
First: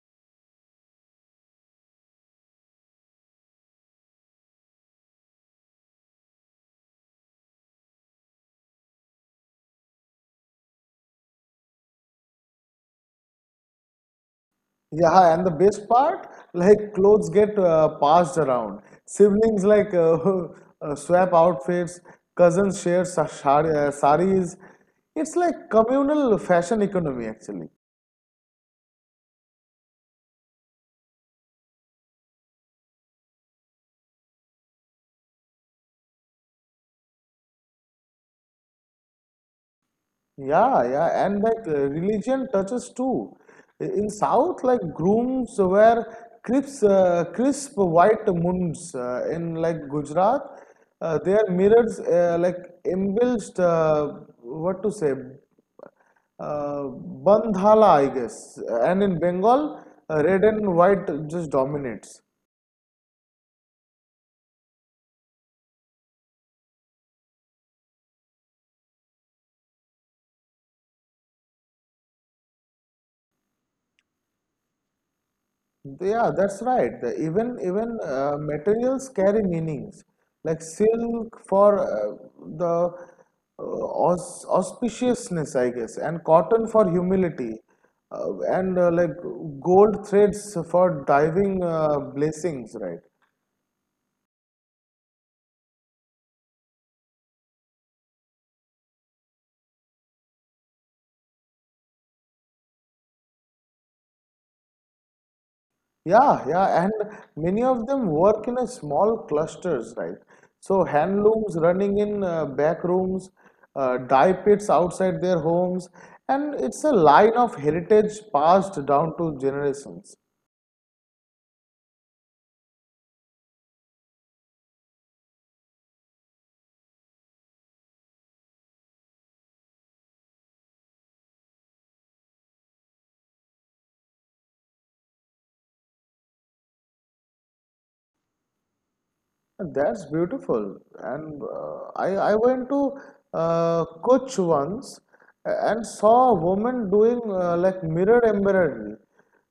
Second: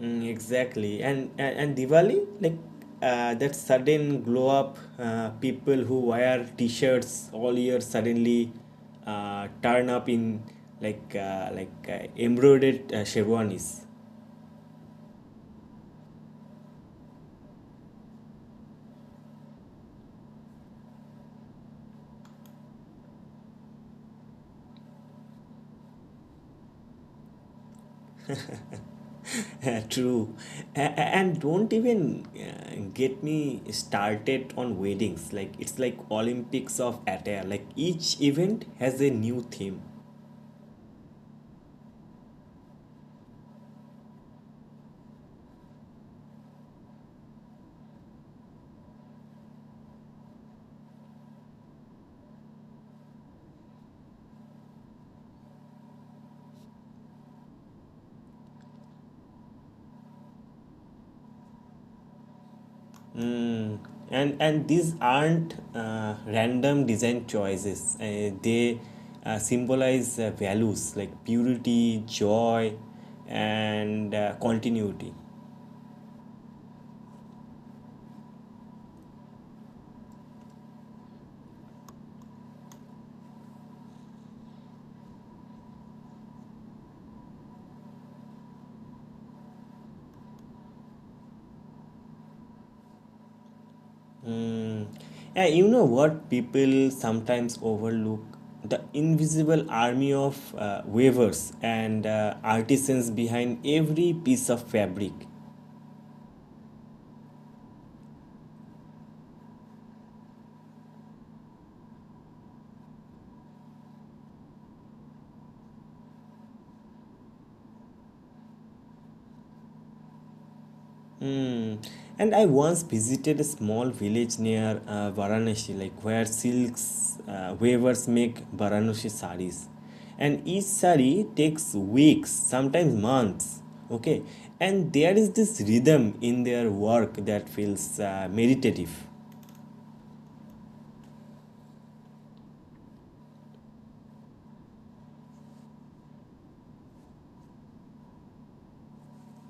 Speaker 1: Mm, exactly. And Diwali, like that sudden glow up, people who wear t-shirts all year suddenly turn up in embroidered sherwanis.
Speaker 2: Yeah, and the best part, like clothes get passed around. Siblings swap outfits, cousins share saris. It's like communal fashion economy, actually.
Speaker 1: True. And don't even get me started on weddings. Like it's like Olympics of attire. Like each event has a new theme.
Speaker 2: Yeah, yeah, and like religion touches too. In South, like grooms wear crisp white munds. In like Gujarat, their mirrors like embellished. What to say? Uh, Bandhala, I guess. And in Bengal, red and white just dominates.
Speaker 1: Mm, and these aren't random design choices. They symbolize values like purity, joy, and continuity.
Speaker 2: Yeah, that's right. Even materials carry meanings. Like silk for the uh, auspiciousness, I guess, and cotton for humility, and gold threads for diving blessings, right?
Speaker 1: Mm. Yeah, you know what people sometimes overlook? The invisible army of weavers and artisans behind every piece of fabric.
Speaker 2: Yeah, yeah, and many of them work in a small clusters, right? So handlooms running in back rooms, dye pits outside their homes, and it's a line of heritage passed down to generations.
Speaker 1: Hmm. And I once visited a small village near Varanasi, like where silks weavers make Varanasi saris, and each sari takes weeks, sometimes months. Okay, and there is this rhythm in their work that feels meditative.
Speaker 2: That's beautiful. And I went to Koch once and saw a woman doing like mirror embroidery.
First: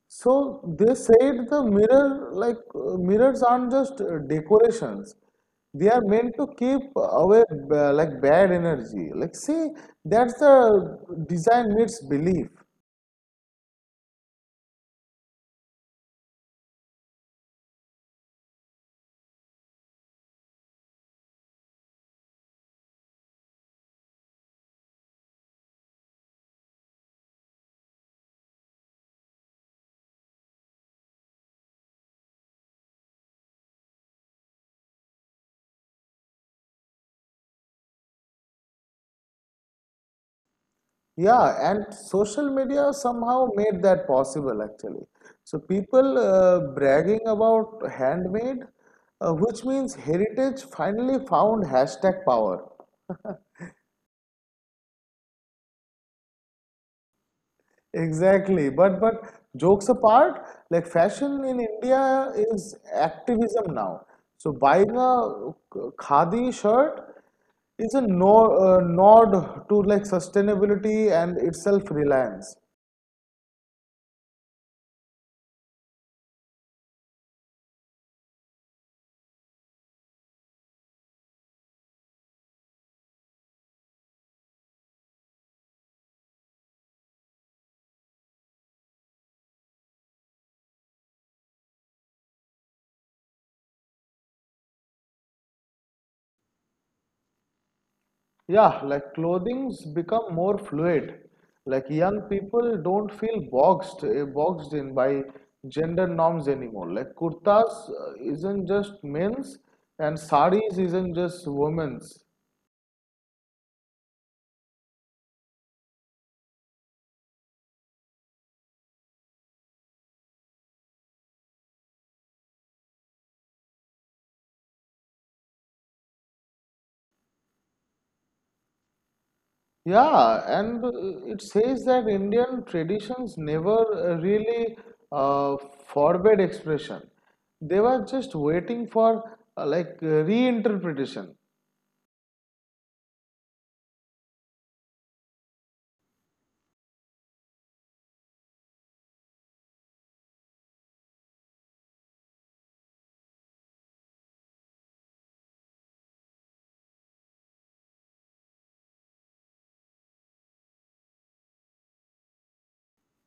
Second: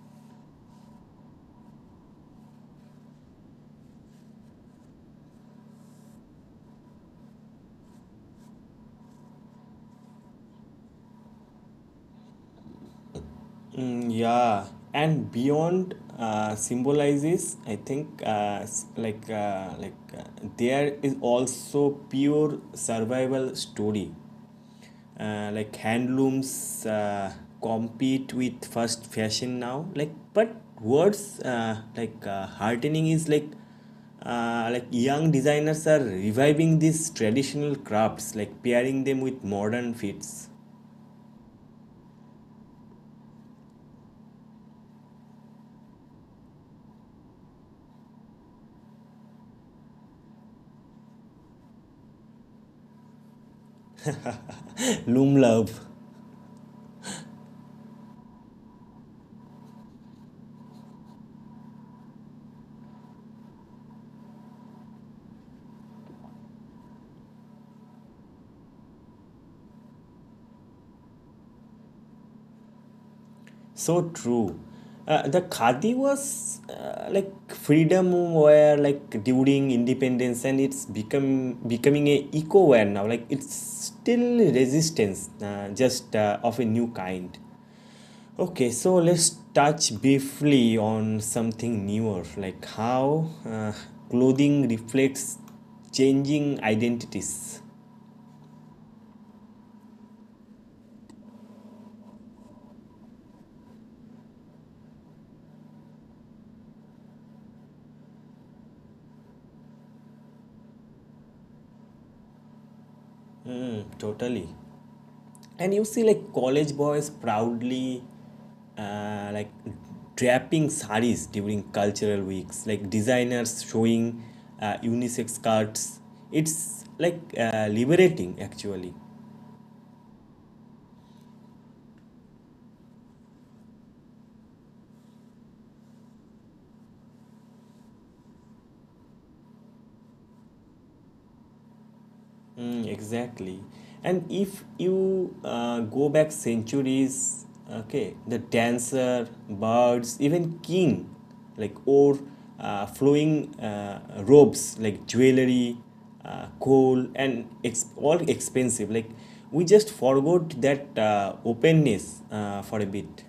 Speaker 2: So they said the mirrors aren't just decorations. They are meant to keep away like bad energy. Like see, that's the design meets belief.
Speaker 1: Mm, yeah, and beyond symbolizes, I think, there is also pure survival story. Like handlooms compete with first fashion now. Like, but words heartening is like young designers are reviving these traditional crafts, like pairing them with modern fits.
Speaker 2: Yeah, and social media somehow made that possible actually. So people bragging about handmade, which means heritage finally found hashtag power.
Speaker 1: Loom love.
Speaker 2: Exactly. But jokes apart, like fashion in India is activism now. So buying a khadi shirt is a no, nod to like sustainability and its self-reliance.
Speaker 1: So true. The khadi was like freedom where like during independence and it's become becoming a eco wear now, like it's still resistance just of a new kind. Okay, so let's touch briefly on something newer, like how clothing reflects changing identities.
Speaker 2: Yeah, like clothings become more fluid. Like young people don't feel boxed in by gender norms anymore. Like kurtas isn't just men's and saris isn't just women's.
Speaker 1: Mm, totally. And you see like college boys proudly like draping saris during cultural weeks, like designers showing unisex skirts. It's like liberating actually.
Speaker 2: Yeah, and it says that Indian traditions never really uh, forbade expression. They were just waiting for reinterpretation.
Speaker 1: Mm, exactly. And if you go back centuries, okay, the dancer, birds, even king, like or flowing robes, like jewelry, coal, and it's all expensive. Like we just forgot that openness for a bit.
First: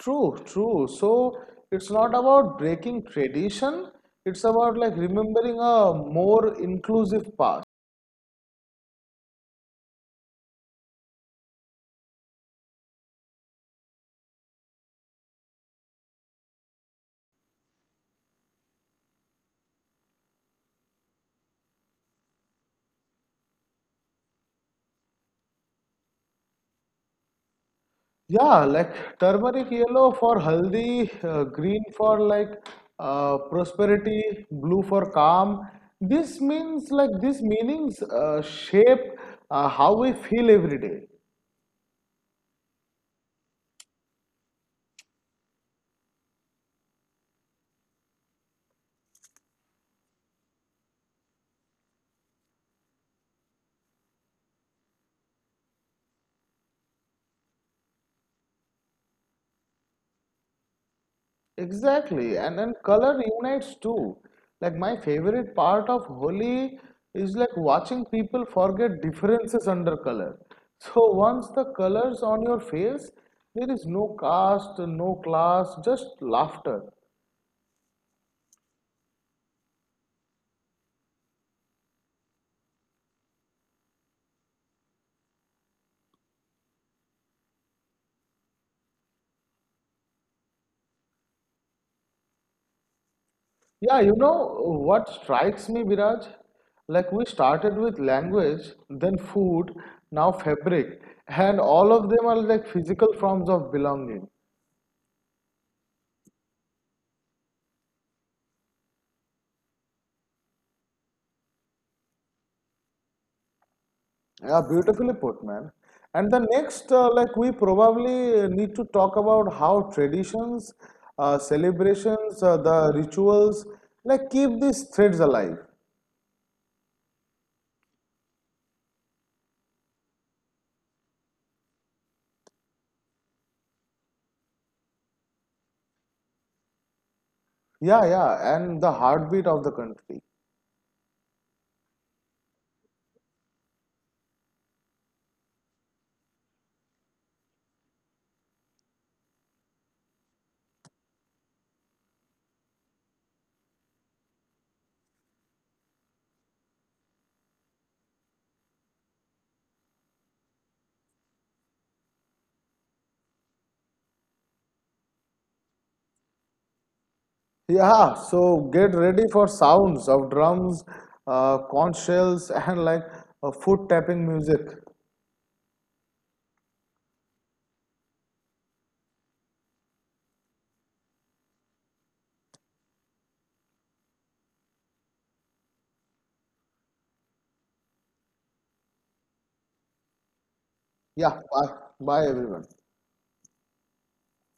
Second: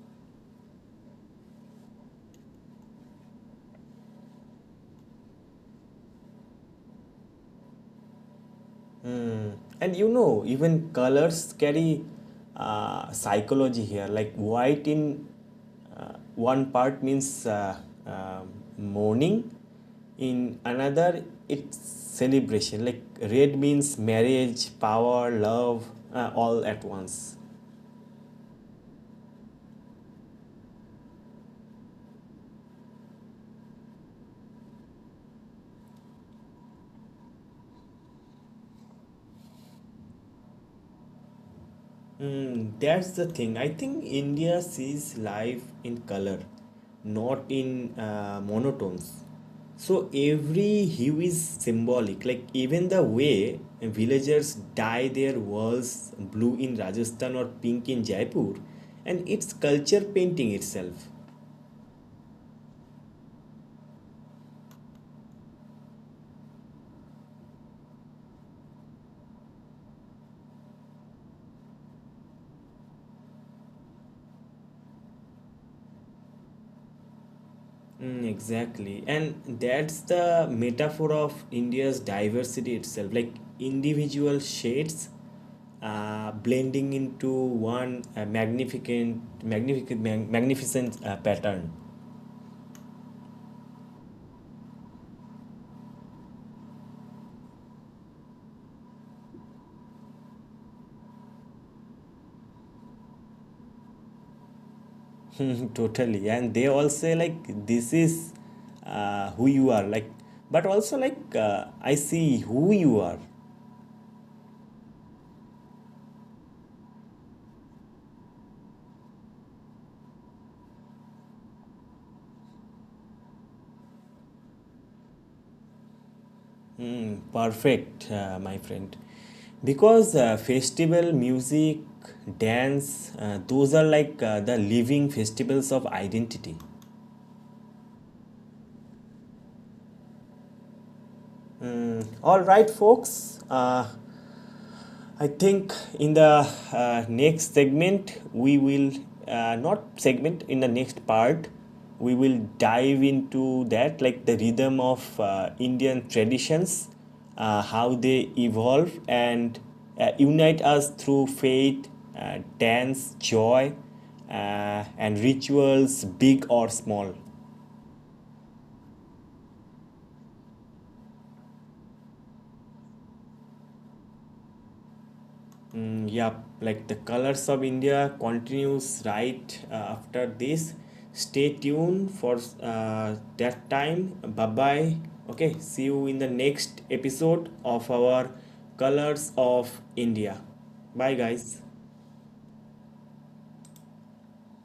Speaker 2: True, true. So it's not about breaking tradition, it's about like remembering a more inclusive past.
Speaker 1: And you know even colors carry psychology here, like white in one part means uh, mourning, in another it's celebration. Like red means marriage, power, love, all at once.
Speaker 2: Yeah, like turmeric yellow for haldi, green for like prosperity, blue for calm. This means like these meanings shape how we feel every day.
Speaker 1: Mm, that's the thing. I think India sees life in color, not in monotones. So every hue is symbolic. Like even the way villagers dye their walls blue in Rajasthan or pink in Jaipur, and it's culture painting itself.
Speaker 2: Exactly, and then color unites too. Like my favorite part of Holi is like watching people forget differences under color. So once the colors on your face, there is no caste, no class, just laughter.
Speaker 1: Mm, exactly. And that's the metaphor of India's diversity itself, like individual shades blending into one magnificent pattern.
Speaker 2: Yeah, you know what strikes me, Viraj? Like we started with language, then food, now fabric, and all of them are like physical forms of belonging.
Speaker 1: Totally. And they all say, like, this is who you are, like, but also, like, I see who you are.
Speaker 2: Yeah, beautifully put, man. And the next, like we probably need to talk about how traditions, celebrations, the rituals, like keep these threads alive.
Speaker 1: Perfect, my friend. Because festival, music, dance, those are like the living festivals of identity.
Speaker 2: Yeah, yeah, and the heartbeat of the country.
Speaker 1: All right, folks. I think in the next segment, we will not segment in the next part, we will dive into that, like the rhythm of Indian traditions, how they evolve and unite us through faith, dance, joy, and rituals, big or small.
Speaker 2: Yeah, so get ready for sounds of drums, conch shells, and like foot tapping music.
Speaker 1: Mm, yeah, like the colors of India continues right after this. Stay tuned for that time. Bye bye. Okay, see you in the next episode of our Colors of India. Bye,
Speaker 2: Yeah,
Speaker 1: guys.
Speaker 2: bye, bye everyone.